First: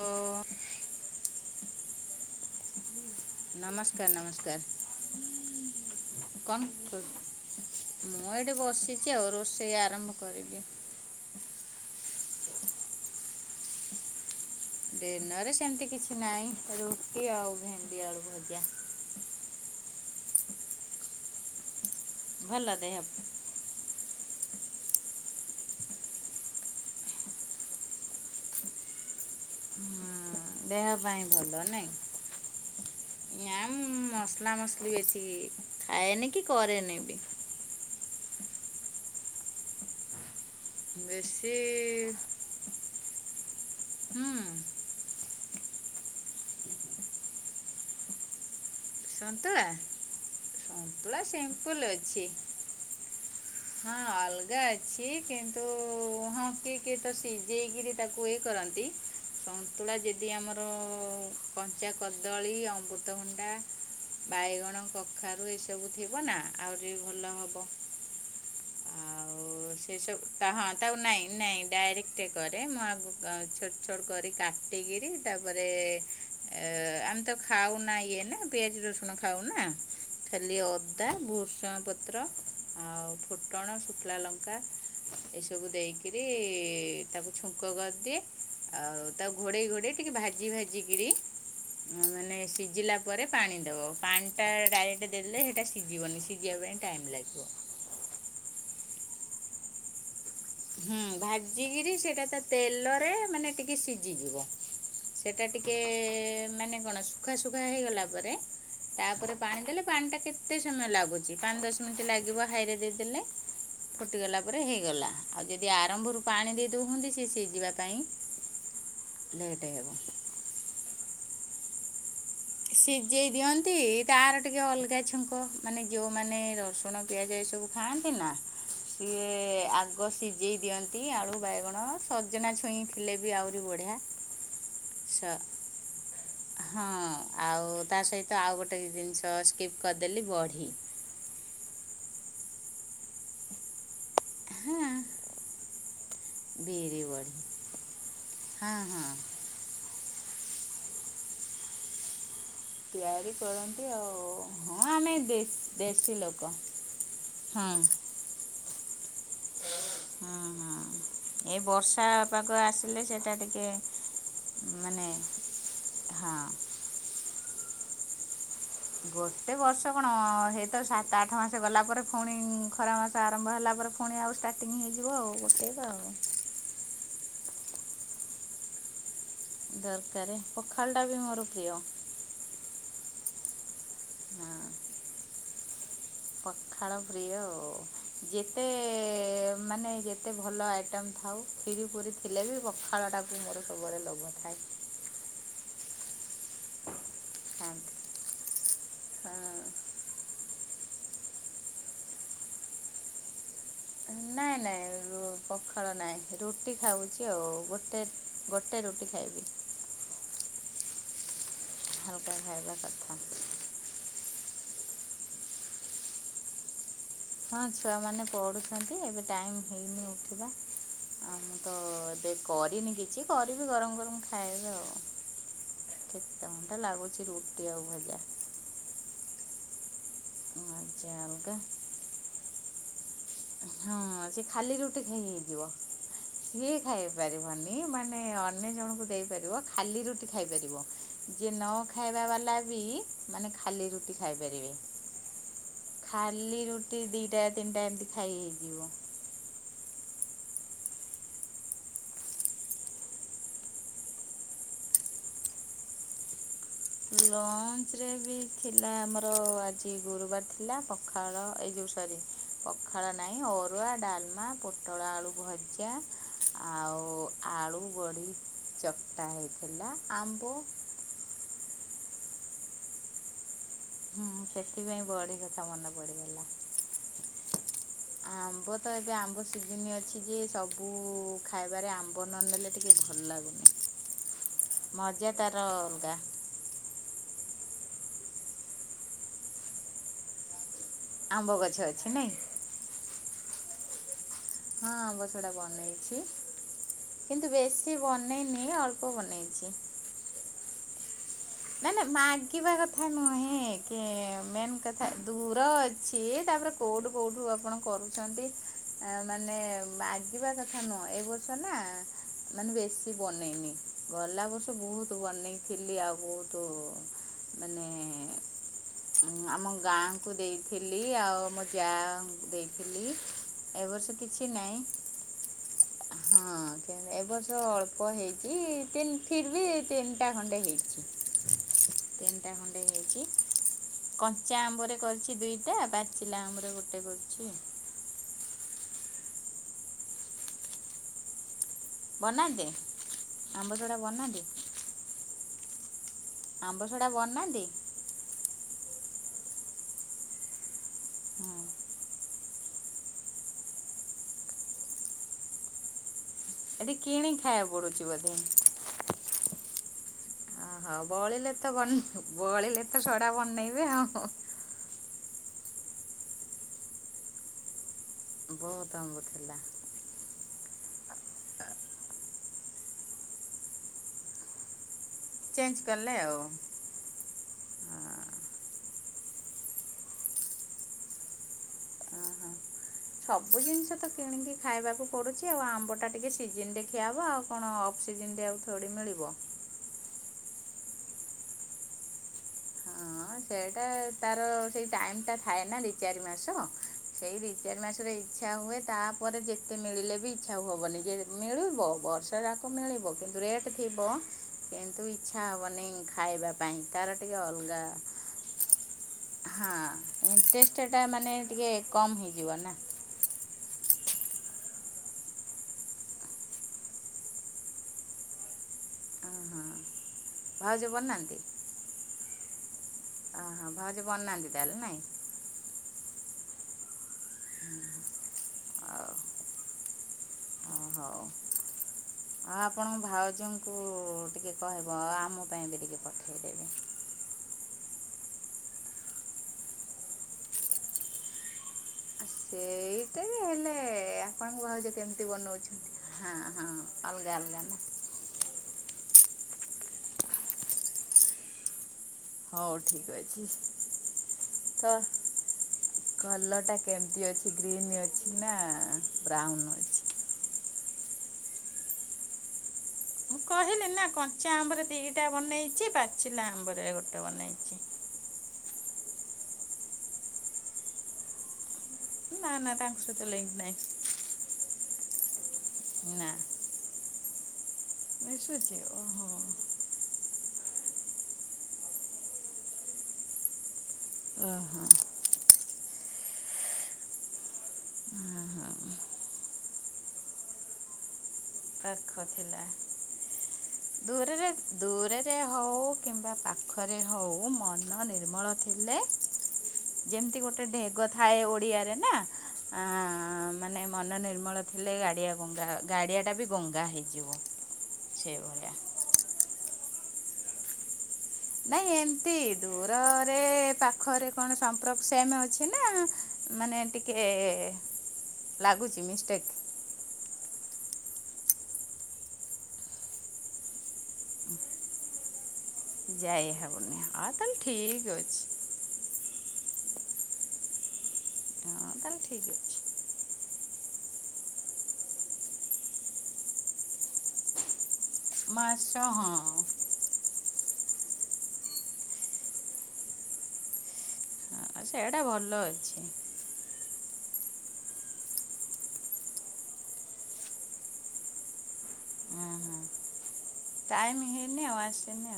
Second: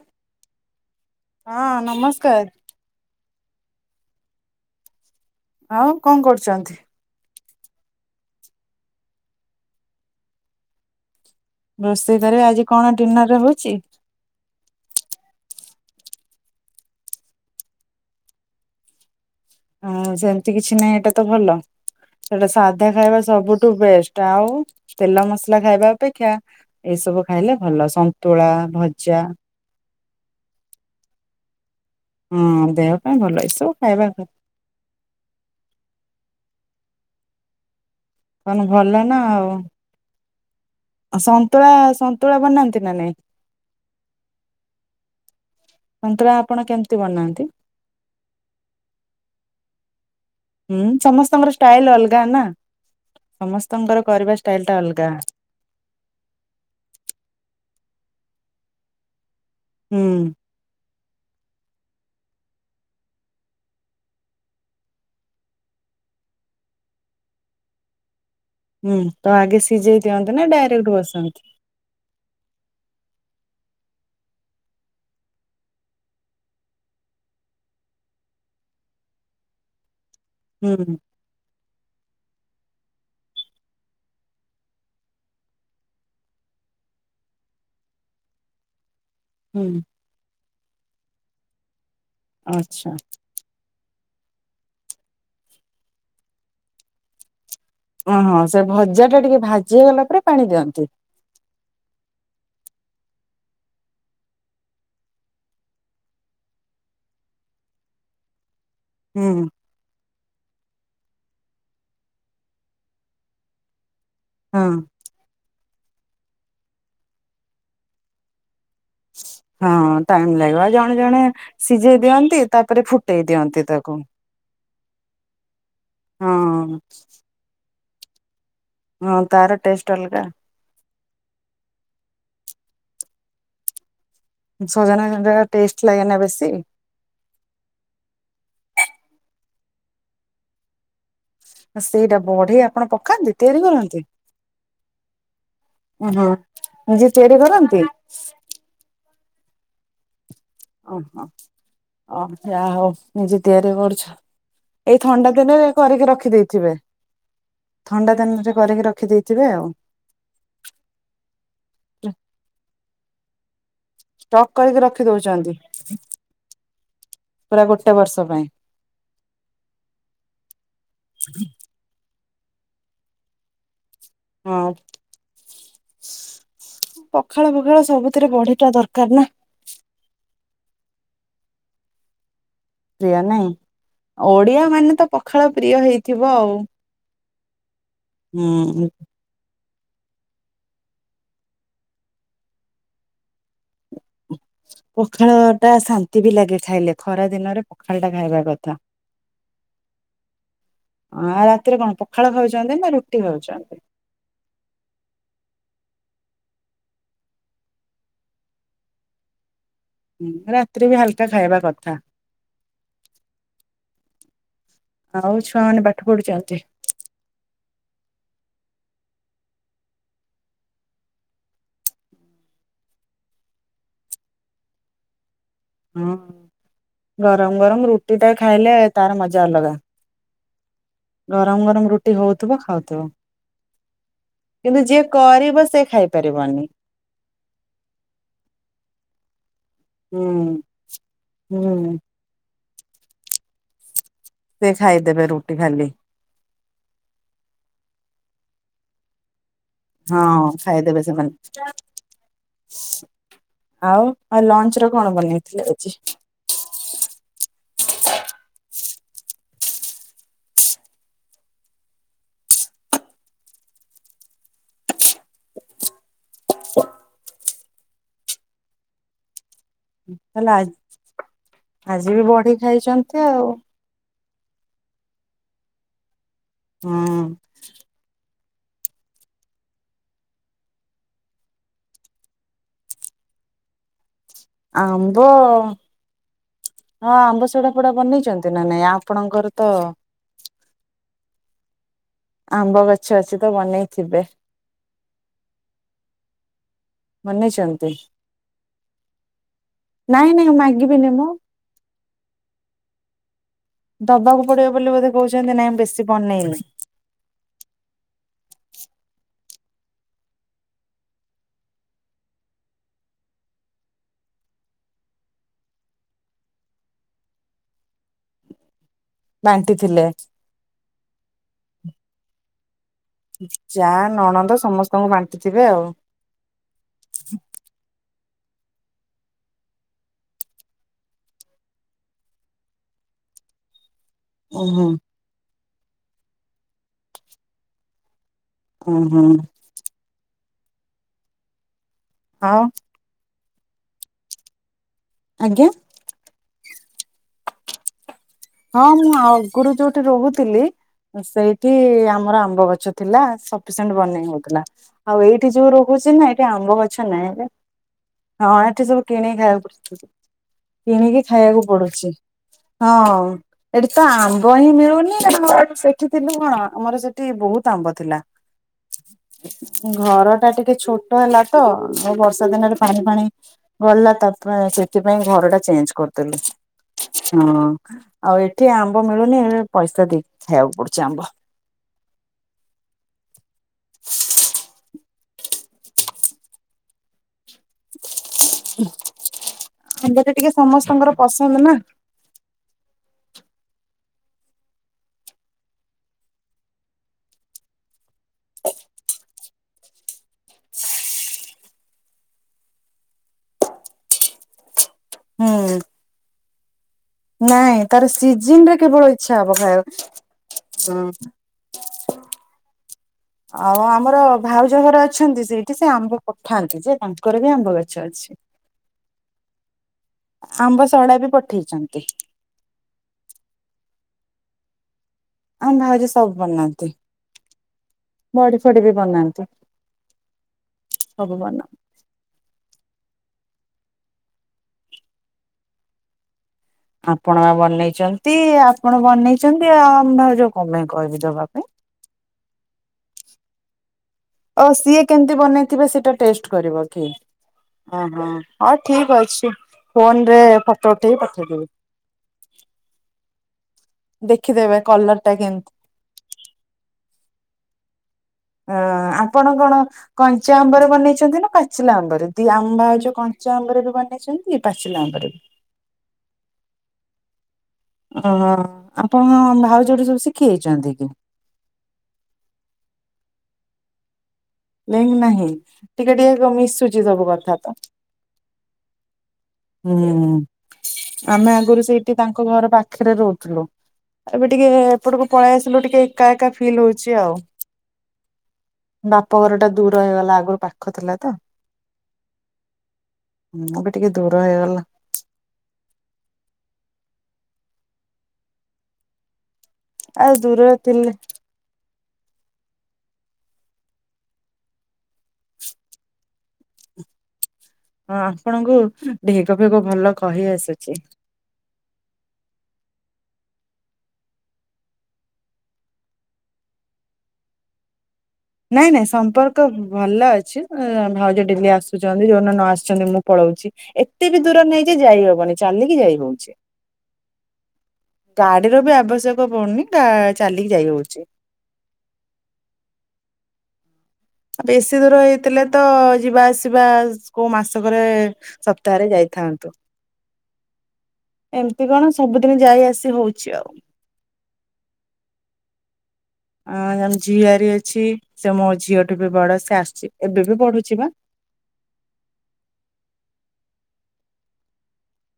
ହଁ ହଁ ନମସ୍କାର୍ ନମସ୍କାର୍ ନମସ୍କାର୍ ଆଉ କଣ କରୁଛନ୍ତି? କରୁ- ମୁଁ ଏଇଠି ବସିଛି ଆଉ ରୋଷେଇ ଆରମ୍ଭ କରିବି ରୋଷେଇ କରିବେ ଆଜି କଣ ଡିନର ରେ ହୋଉଚି? ଦିନରେ ସେମିତି କିଛି ନାହିଁ ରୁଟି ଆଉ ଭେଣ୍ଡି ଆଳୁ। ଭଜା ହଁ ସେମିତି କିଛି ନାହିଁ ଏଇଟା ତ ଭଲ ସେଟା ଭଲ ସାଧା ଦେହ ଖାଇବା ହୁଁ, ସବୁଠୁ ବେଷ୍ଟ। ଟାଉ ତେଲ ମସଲା ଖାଇବା ଅପେକ୍ଷା ଏଇ ସବୁ ଖାଇଲେ ଭଲ ସନ୍ତୁଳା, ଭଜା ଦେହ ପାଇଁ ଭଲ ନାଇଁ? ହଁ ଦେହ ପାଇଁ ଭଲ ନା ଏସବୁ ମୁଁ ଖାଇବା କ [unintelligible] ମସଲି ବେଶୀ ଖାଏନି କି କରେନି ବି। କଣ ଭଲ ନା ଆଉ? ବେଶୀ ସନ୍ତୁଳା ସନ୍ତୁଳା ବନାନ୍ତି ନା ନାଇଁ ହୁଁ। ସନ୍ତୁଳା ଆପଣ କେମିତି ବନାନ୍ତି? ହନ୍ତା ହୁଁ ସମସ୍ତଙ୍କର ଷ୍ଟାଇଲ ଅଲଗା ଅଛି ନା ସମସ୍ତଙ୍କର କରିବା ଷ୍ଟାଇଲ ଟା ଅଲଗା। ତ ହଁ କିି କିଏ ତ ସିଜେଇ କିରି ତାକୁ ଇଏ କରନ୍ତି। ହେଲା ହୁଁ ଜେଦି ଆମର କଞ୍ଚା କଦଳୀ, ଅମୃତଭଣ୍ଡା, ବାଇଗଣ, କଖାରୁ ଏ ସବୁ ଥିବ ନା ଆହୁରି ଭଲ ହବ। ହୁଁ ତ ଆଗେ ସେ ସିଝେଇ ସବୁ ଦିଅନ୍ତି ନା ତା ହଁ ଡାଇରେକ୍ଟ ତାକୁ ନାଇଁ ବସାନ୍ତି? ନାଇଁ ଡାଇରେକ୍ଟ କରେ ମୁଁ ଆଗକୁ ଆ ଛୋଟ ଛୋଟ କରି କାଟିକିରି ତାପରେ ଆ ଆମେ ତ ଖାଉ ନା ଇଏ ନା ପିଆଜ ରସୁଣ ଖାଉ ନା। ଖାଲି ହୁଁ ଅଦା, ଭୃସଙ୍ଗ ପତ୍ର ଆଉ ଫୁଟଣ, ଶୁଖିଲା ଲ କା ଏଇ ସବୁ ଦେଇକିରି ତାକୁ ଛୁଙ୍କ କରିଦିଏ। ଆଉ ତାଉ ଘୋଡ଼େଇ ହୁଁ ଘୋଡ଼େଇ ଟିକେ ଭାଜି ଭାଜିକିରି ହଁ ମାନେ ଆଚ୍ଛା ସିଝିଲା ପରେ ପାଣି ଦବ। ପାଣି ଟା ଡାଇରେକ୍ଟ ଦେଲେ ହେଟା ସିଜିବନି ସିଜିବା ପାଇଁ ଟାଇମ୍ ଲାଗିବ। ଓହୋ ସେ ଭଜା ଟା ଟିକେ ଭାଜି ହେଇଗଲା ପରେ ପାଣି ଦିଅନ୍ତୁ। ହୁଁ ଭାଜିକିରି ସେଟା ତା ତେଲରେ ମାନେ ଟିକେ ସିଝିଯିବ। ସେଟା ଟିକେ ମାନେ କଣ ଶୁଖା ଶୁଖା ହେଇଗଲା ପରେ ହୁଁ ତାପରେ ପାଣି ଦେଲେ ପାଣିଟା କେତେ ସମୟ ଲାଗୁଛି ପାଞ୍ଚ ଦଶ ମିନିଟ୍ ଲାଗିବ ହାଇରେ ଦେଇଦେଲେ। ଫୁଟିଗଲା ପରେ ହଁ। ହେଇଗଲା। ଆଉ ଯଦି ଆରମ୍ଭରୁ ପାଣି ଦେଇଦଉନ୍ତି ସେ ସିଝିବା ପାଇଁ ଲେଟ୍ ହେବ। ହଁ ଟାଇମ୍ ଲାଗିବ ଆଉ ଜଣେ ଜଣେ ସିଜେଇ ଦିଅନ୍ତି। ତାପରେ ଫୁଟେଇ ସିଝେଇ ଦିଅନ୍ତି ତାକୁ। ତାର ଟିକେ ଅଲଗା ଛୁଙ୍କ ମାନେ ହଁ ଯେଉଁମାନେ ରସୁଣ ପିଆଜ ଏସବୁ ଖାଆନ୍ତି ନା ହଁ ତାର ସିଏ ଟେଷ୍ଟ ଆଗ ଅଲଗା ସିଝେଇ ଦିଅନ୍ତି। ଟି ଆଳୁ ବାଇଗଣ ସଜନା ଛୁଇଁ ଥିଲେ ବି ଆହୁରି ବଢ଼ିଆ। ସଜନା ସ [unintelligible] ଟେଷ୍ଟ ଲାଗେନା ବେଶୀ। ହଁ ଆଉ ତା ସହିତ ଆଉ ଗୋଟେ ଜିନିଷ ସ୍କିପ୍ କରିଦେଲି ବଢ଼ି ସେଇଟା ବଢି ଆପଣ ପକାନ୍ତି ତିଆରି କରନ୍ତି? ହଁ ଓହୋ ବିରି ନିଜେ ବଢ଼ି ତିଆରି କରନ୍ତି। ହଁ ହଁ। ଅ ହଁ। ଅ ଯା ହଉ ନିଜେ ତିଆରି କରନ୍ତି କରୁଛ। ଆଉ ହଁ ଏଇ ଆମେ ଥଣ୍ଡା ଦେଶୀ ଦିନରେ କରିକି ଦେଶୀ ରଖି ଲୋକ ଦେଇେଇଥିବେ। ହଁ ଥଣ୍ଡା ଦିନରେ କରିକି ରଖିଦେଇଥିବେ ଆଉ। ହଁ ହଁ ଏ ବର୍ଷା ପାଗ ଆସିଲେ ସେଇଟା ଟିକେ ଷ୍ଟକ୍ କରିକି ରଖି ମାନେ ଦଉଛନ୍ତି ହଁ ପୁରା ଗୋଟେ ବର୍ଷ ପାଇଁ। ଗୋଟେ ବର୍ଷ କଣ ହେଇତ ସାତ ଆଠ ମାସ ଗଲା ପରେ ଫୁଣି ଖରା ମାସ ଆରମ୍ଭ ହେଲା ପରେ ପୁଣି ଆଉ ହଁ ଷ୍ଟାର୍ଟିଙ୍ଗ ହେଇଯିବ ଆଉ ଗୋଟେଇବା ଆଉ ପଖାଳ ଫଖାଳ ସବୁଥିରେ ବଢି ଟା ଦରକାର ନା। ଦରକାର ପଖାଳ ଟା ବି ମୋର ପ୍ରିୟ। ପ୍ରିୟ ନାଇଁ ଓଡିଆ ମାନେ ତ ପଖାଳ ପ୍ରିୟ ହେଇଥିବ ଆଉ। ପଖାଳ ପ୍ରିୟ ଆଉ ଯେତେ ହୁଁ। ଏ ମାନେ ଯେତେ ଭଲ ଆଇଟମ ଥାଉ ଖିରି ପୁରି ଥିଲେ ବି ପଖାଳଟା ବି ମୋର ଭାଗରେ ଲୋଭ। [unintelligible] ପଖାଳ ଟା ଶାନ୍ତି ବି ଲାଗେ ଖାଇଲେ ଖରା ଦିନରେ ଖାଆନ୍ତି ପଖାଳ ଟା ଖାଇବା କଥା। ହଁ। ଆଉ ରାତିରେ କଣ ପଖାଳ ଖାଉଛନ୍ତି ନା ରୁଟି ଖାଉଛନ୍ତି? ନାଇଁ ନାଇଁ ପଖାଳ ନାହିଁ ରୁଟି ଖାଉଛି ଆଉ ଗୋଟେ ଗୋଟେ ରୁଟି ଖାଇବି। ହୁଁ ରାତିରେ ବି ହାଲକା ଖାଇବା କଥା। ହାଲ୍କା ଖାଇବା କଥା। ଆଉ ଛୁଆ ମାନେ ପାଠ ପଢୁଛନ୍ତି? ହଁ ଛୁଆମାନେ ପଢ଼ୁଛନ୍ତି। ଏବେ ଟାଇମ୍ ହେଇନି ଉଠିବା ହ ତ ଏବେ କରିନି କିଛି କରିବି ଗରମ ଗରମ ଖାଇବି ଆଉ। ହୁଁ। ମତେ ଲାଗୁଛି ରୁଟି ଆଉ ଭଜା। ଖାଇଲେ ତାର ମଜା ଅଲଗା। ଭଜା ଅଲଗା ଗରମ ଗରମ ରୁଟି ହଉଥୁବ ଖାଉଥୁବ। ହଁ ସେ ଖାଲି ରୁଟି ଖାଇ କରିବ ହେଇଯିବ। ସେ ଖାଇପାରିବନି କିଏ ଖାଇପାରିବନି ମାନେ ଅନ୍ୟ ଜଣଙ୍କୁ ଦେଇପାରିବ ଖାଲି ରୁଟି ହୁଁ ଖାଇପାରିବ। ଯିଏ ନ ହୁଁ ଖାଇବା ବାଲା ବି ମାନେ ଖାଲି ରୁଟି ସେ ଖାଇପାରିବେ ଖାଇଦେବେ ରୁଟି ଖାଲି ଖାଲି ରୁଟି ଦିଟା ତିନିଟା ଏମିତି ଖାଇ ହେଇଯି ହଁ ଖାଇଦେବେ ସେମାନେ। ଆଉ ଆଉ ଲଞ୍ଚ ରେ କଣ ବନେଇଥିଲେ ଆଜି? ଲଞ୍ଚରେ ବି ଥିଲା ଆମର ଆଜି ଗୁରୁବାର ଥି ପିଲା ପଖାଳ ଏଇ ଯୋଉ ସରି ପଖାଳ ନାଇଁ ଅରୁଆ ଡାଲମା ପୋଟଳା ଆଳୁ ଭ ଜା ଆଉ ଆଳୁ ବଡି ଚକଟା ହେଇଥିଲା ତା ଆମ୍ବ ହେଲେ ଆ ଆଜି ବି ବଢି ଖାଇଛନ୍ତି ଆଉ। ହୁଁ ସେଥିପାଇଁ ବଡି କଥା ମନେ ପଡିଗଲା। ହୁଁ। ଆମ୍ବ ତ ଏବେ ଆମ୍ବ ସିଜନ ଅଛି। ଟିକେ ସବୁ ଖାଇବାରେ ଆମ୍ବ ନ ନେଲେ ଟିକେ ଭଲ ଲାଗୁନି। ଆମ୍ବ ମଜା ତାର ଅଲଗା। ହଁ ଆମ୍ବ ସୋଢା ପଡା ବନେଇଛନ୍ତି ନା ନାଇଁ ଆପଣଙ୍କର ତ ଆମ୍ବ ଗଛ ଅଛି ନାଇଁ। ଆମ୍ବ ଗଛ ଅଛି ତ ବନେଇଥିବେ। ହଁଁ ଅମ୍ବ ସେରା ବନେଇଛି। କିନ୍ତୁ ବନେଇଛନ୍ତି? ବେଶୀ ବନେଇନି ଅଳ୍ପ ବନେଇଛି। ନାଇଁ ନାଇଁ ମାଗିବିନି ମ। ନାଇଁ ନାଇ ମାଗିବା କଥା ନୁହେଁ। ଇଏ ଦବାକୁ ପଡିବ ମେନ୍ ବୋଲି କଥା ବୋଧେ କହୁଛନ୍ତି ଦୂର ନାଇଁ ବେଶୀ ଅଛି ବନେଇନି। ତାପରେ କୋଉଠୁ କୋଉଠୁ ଆପଣ କରୁଛନ୍ତି? ଆ ମାନେ ମାଗିବା କଥା ନୁହଁ ଏଇ ବର୍ଷ ନା ମାନେ ବେଶୀ ବନେଇନି ଗଲା ବର୍ଷ ବହୁତ ବନେଇଥିଲି ଆଉ ବହୁତ ତୁ ମାନେ ଉଁ ଆମ ବାଣ୍ଟି ଥିଲେ ଗାଁଙ୍କୁ ଦେଇଥିଲି ଆଉ ଆମ ଯାଆଙ୍କୁ ଦେଇଥିଲି ଏ ଯାଆ, ବର୍ଷ କିଛି ନଣନ୍ଦ ନାହିଁ ସମସ୍ତଙ୍କୁ ବାଣ୍ଟୁଥିବେ ଆ ହଁ କେବେ ଏ ବର୍ଷ ଅଳ୍ପ ପ ହେଇଛି ତିନ ଫିର ବି ତିନିଟା ଖଣ୍ଡେ ହେଇଛି। ତିନିଟା ଖଣ୍ଡେ ହେଇଛି କଞ୍ଚା ଉୁଁ ହୁଁ ଆମ୍ବରେ କରିଛି ଦୁଇ ଟା ପାଚିଲା ଆମ୍ବରେ ଗୋଟେ କରିଛି ଆଉ। ହୁଁ ହୁଁ। ଆଉ ବନାନ୍ତି, ଆମ୍ବସଡ଼ା ବନାନ୍ତି? ଆଜ୍ଞା ଆମ୍ବଶଡ଼ା ବନାନ୍ତି? ହଁ ମୁଁ ଆଗରୁ ଯୋଉଠି ରହୁଥିଲି ହଁ, ସେଇଠି ଆମର ଆମ୍ବ ଗଛ ଥିଲା ସଫିସିଏଣ୍ଟ୍ ବନେଇ ହଉଥିଲା। ଆଉ ଏଇଠି ଯୋଉ ରହୁଛି ନା ଏଇଠି ଆମ୍ବ ଏଠି ଗଛ ନାହିଁ କିଣି ଏରେ ଖାଇବାକୁ ପଡ଼ୁଛି ବୋଧେ ହଁ ଏଠି ସବୁ କିନିକି ଖାଇବାକୁ ପଡ ଆଉ ବଳିିଲେ ତ ବନ୍ ବଳିଲେ ତ ହଁ। ସଡା ଏଠି ବନେଇବେ ତ ଆଉ ଆମ୍ବ ହିଁ ମିଳୁନି ଆମର ସେଠି ଥିଲୁ କଣ ଆମର ସେଠି ବହୁତ ଆମ୍ବ ଥିଲା। ବହୁତ ଆମ୍ବ ଥିଲା ଘର ଟା ଟିକେ ଛୋଟ ହେଲା ତ ଏ ବର୍ଷା ଦିନରେ ପାଣି ଫାଣି ଗଲା ତାପରେ ସେଥିପାଇଁ ଘରଟା ଚେଞ୍ଜ କଲେ ଆଉ କରିଦେଲୁ ହଁ। ଆଉ ଏଠି ଆମ୍ବ ମିଳୁନି ହେଇଥିପାଇଁ ପଇସା ଦେଇକି ଖାଇବାକୁ ପଡୁଛି ଆମ୍ବ। ଓହୋ ସବୁ ଜିନିଷ ତ କିଣିକି ଖାଇବାକୁ ପଡୁଛି ଆଉ ଆମ୍ବ ଟା ଟିକେ ସିଜିିନ ଖିଆ ହବ ଆଉ କଣ ଅଫ ସିଜିନ ରେ ଆଉ ଥୋଡି ମିଳିବ? ଆମ୍ବ ଟା ଟିକେ ସମସ୍ତଙ୍କର ପସନ୍ଦ ନା। ହଁ ସେଇଟା ତାର ସେଇ ଟାଇମଟା ଥାଏ ନା ଦି ଚାରି ମାସ ସେଇ ଦି ଚାରି ମାସରେ ହେଇ ଇଚ୍ଛା ହୁଏ ତାପରେ ଯେତେ ମିଳିଲେ ବି ଇଚ୍ଛା ଆଉ ହବନି ଯେ ମିଳିବ ବର୍ଷା ଯାକ ମିଳିବ କିନ୍ ରେଟ୍ ଥିବ କିନ୍ତୁ ଇଚ୍ଛା ହୁଁ ହବନେଇ ଖାଇବା ପାଇଁ। ତାର ଟିକେ ଅଲଗା ନାଇଁ ତାର ସିଜିନରେ କେବଳ ଇଚ୍ଛା ହବ ହଁ ଖାଇବାକୁ। ହୁଁ। ଇଣ୍ଟେଷ୍ଟଟା ମାନେ ଟିକେ କମ୍ ହେଇଯିବ ନା! ଆଉ ଆମର ଭାଉଜ ଘରେ ଅଛନ୍ତି ସେଇଠି ସେ ଆମ୍ବ ପଠାନ୍ତି ଯେ ତାଙ୍କର ବି ଆମ୍ବ ଗଛ ଅଛି। ହଁ ହଁ। ଆମ୍ବ ଭାଉଜ ସଡା ବି ବନାନ୍ତି ପଠେଇଛନ୍ତି। ହଁ ଯେ ବନାନ୍ତି ତାହେଲେ ନାଇଁ? ଆମ ଭାଉଜ ସବୁ ବନାନ୍ତି, ବଡି ଫଡି ବି ହଉ ବନାନ୍ତି। ସବୁ ବନ ହଁ ଆପଣଙ୍କ ଭାଉଜଙ୍କୁ ଟିକେ କହିବ ଆମ ପାଇଁ ବି ଟିକେ ପ ଆପଣ ବା ବନେଇଛନ୍ତି ଆପଣ ବନେଇଛନ୍ତି ଆଉ ଆମ ଭାଉଜ କଣ ପାଇଁ କହିବି ଦବା ପାଇଁ? ସେଇଟା ଯେ ହେଲେ ଆପଣଙ୍କ ଓ ଭାଉଜ ସିଏ କେମିତି ବନେଇଥିବେ ବନଉଛନ୍ତି? ସେଇଟା ହଁ ଟେଷ୍ଟ ହଁ କରିବ କି ଅଲଗା ଅଲଗା ନା! ଓହୋ ହଉ ଠିକ ଅଛି ଫୋନରେ ଫଟୋ ଉଠେଇ ପଠେଇ ଦେବି। ହଉ ଠିକ ଅଛି ଦେଖିଦେବେ ତ କଲର ଟା କେମିତି କଲର ଟା କେମିତି ଅଛି ଗ୍ରୀନ୍ ଅଛି ନା ଅ ଆପଣ ବ୍ରାଉନ୍ କଣ ଅଛି କଞ୍ଚା ଆମ୍ବରେ ବନେଇଛନ୍ତି ନା ପାଚିଲା ଆମ୍ବରେ ଦି ଆମ୍ବ ଯୋଉ ମୁଁ କଞ୍ଚା ଆମ୍ବରେ କହିଲି ବି ନା କଞ୍ଚା ବନେଇଛନ୍ତି ପାଚିଲା ଦିଟା ଆମ୍ବରେ ବି ବନେଇଛି ପାଚିଲା ଆମ୍ବରେ ଗୋଟେ ବନେଇଛି। ଓହୋ। ଆପଣ କଣ ଆମ ଭାଉଜ ଠୁ ସବୁ ଶିଖି ଯେଇଛନ୍ତି କି? ନା ନା ତାଙ୍କ ସହିତ ଲିଙ୍କ ନାଇଁ। ଲିଙ୍କ ନାହିଁ, ଟିକେ ନା ଟିକେ କଣ ମିଶୁଛି ସବୁ କଥା ତ! ମିଶୁଛି! ଓହୋ। ହୁଁ ଆମେ ଆଗରୁ ସେଇଠି ତାଙ୍କ ଘର ପାଖରେ ରହୁଥିଲୁ। ଏବେ ଟିକେ ଓହୋ। ଏପଟକୁ ପଳେଇ ଆସିଲୁ ଟିକେ ଏକା ଏକା ଫିଲ୍ ହଉଛି ଆଉ। ବାପଘର ଟା ଦୂର ହେଇଗଲା ଆଗରୁ ପାଖ ଥିଲା ତ। ପାଖ ଥିଲା। ହୁଁ ଏବେ ଟିକେ। ଦୂର ଦୂରେରେ ହେଇଗଲା। ଦୂରେ। ରେ ହଉ କିମ୍ବା ପାଖରେ ହଉ ମନ ନିର୍ମଳ ଥିଲେ। ଆଉ ଯେମିତି ଗୋଟେ ଦୂରରେ ଢେଗ ଥିଲେ ଥାଏ ଓଡ଼ିଆରେ ନା ଆଁ। ମାନେ ମନ ନିର୍ମଳ ଥିଲେ ଗାଡ଼ିଆ ଗଙ୍ଗା ଗାଡ଼ିଆ ଟା ବି ଗଙ୍ଗା ହେଇଯିବ। ହଁ ସେଇଭଳିଆ ଆପଣଙ୍କୁ ଢେକ ଫେଗ ଭଲ କହି ଆସୁଛି। ନାଇଁ ଏମିତି ଦୂରରେ ପାଖରେ କଣ ସମ୍ପ୍ରକ ସେମ ଅଛି ନା। ମାନେ ଟିକେ। ନାଇଁ ଲାଗୁଛି ନାଇଁ ମିଷ୍ଟେକ୍ ସମ୍ପର୍କ ଭଲ ଅଛି। ଏ ଭାଉଜ ଡେଲି ଆସୁଛନ୍ତି ଯୋଉ ଦିନ ନ ଆସିଛନ୍ତି ମୁଁ ପଳଉଛି ଏତେ ବି ଦୂର ନୂଅ ଯେ ଯାଇ ହବନି। ଚାଲିକି ହଉଛି। ଯାଇ ହବନି ଆଉ ତାହେଲେ ଠିକ ଅଛି। ଗାଡିର ବି ଆବଶ୍ୟକ ପଡୁନି ଗା ଚାଲିକି ଯାଇ ହଉଛି। ହଁ ତାହେଲେ ଠିକ ଅଛି। ବେଶୀ ଦୂର ହେଇଥିଲେ ତ ଯିବା ଆସିବା କୋଉ ମାସକରେ। ମାସ ସପ୍ତାହ ରେ ହଁ ଯାଇଥାନ୍ତୁ। ଏମିତି କଣ ସବୁଦିନି ଯାଇ ଆସି ହଉଛି ଆଉ। ସେଟା ଭଲ ଅଛି। ଆଁ ଆମ ଝିଆରି ଅଛି ସେ ମୋ ଝିଅଠୁ ବି ବଡ ସେ ଆସୁଛି ଏବେ ବି ପଢୁଛି ବା। ଟାଇମ ହେଇନି ଆଉ ଆସିନି।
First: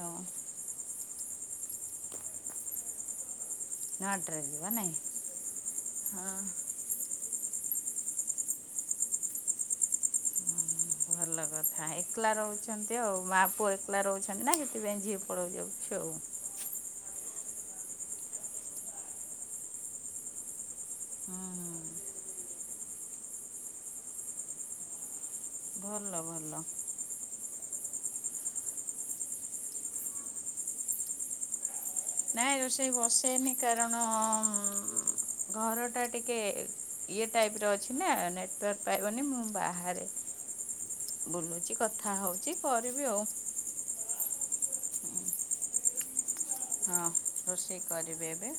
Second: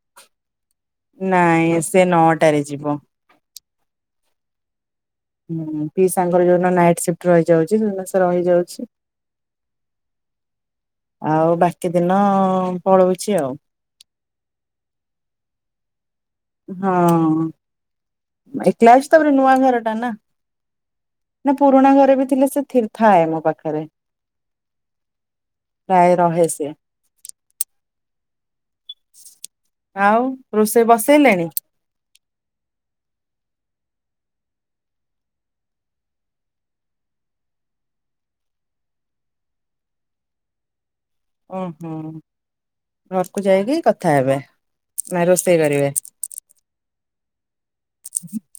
ନାଇଁ ସେ ନଅଟାରେ ଯିବ। ନଅ ଟା ରେ ଯିବ ନାଇଁ। ହୁଁ ହଁ ପିସାଙ୍କର ଯୋଉଦିନ ନାଇଟ୍ ସିଫ୍ଟ ରହିଯାଉଛି ସେଦିନ ସେ ରହିଯାଉଛି। ଭଲ ଆଉ କଥା ବାକି ଦିନ ଏକଲା ରହୁଛନ୍ତି ଆଉ ମାଆ ପୁଅ। ଏକଲା ରହୁଛନ୍ତି ନା ସେଥିପାଇଁ ଝିଅ ପଳେଇ ଯାଉଛି ଆଉ। ହଁ ଏକଲା ଅଛୁ ତାପରେ ନୂଆ ଘର ଟା ନା। ହୁଁ ନା ହୁଁ ପୁରୁଣା ଘରେ ବି ଥିଲେ ସେ ଥିୀର୍ ଥାଏ ମୋ ପାଖରେ। ଭଲ ପ୍ରାୟ ରହେ ଭଲ ସେ। ଆଉ ରୋଷେଇ ବସେଇ ଲେଣି। ନାଇଁ ରୋଷେଇ ବସେଇନି କାରଣ ଉଁ ଘର ଟା ଟିକେ। ଇଏ ଟାଇପ ର ଅଛି ନା ନେଟୱାର୍କ ପାଇବନି ମୁଁ ବାହାରେ। ବୁଲୁଚି ଓହୋ କଥା ହଉଛି କରିବି ଆଉ। ଘରକୁ ଯାଇକି କ କଥା ହେବେ ନାଇ ରୋଷେଇ କରିବେ। ହଁ ରୋଷେଇ କରିବି ଏବେ।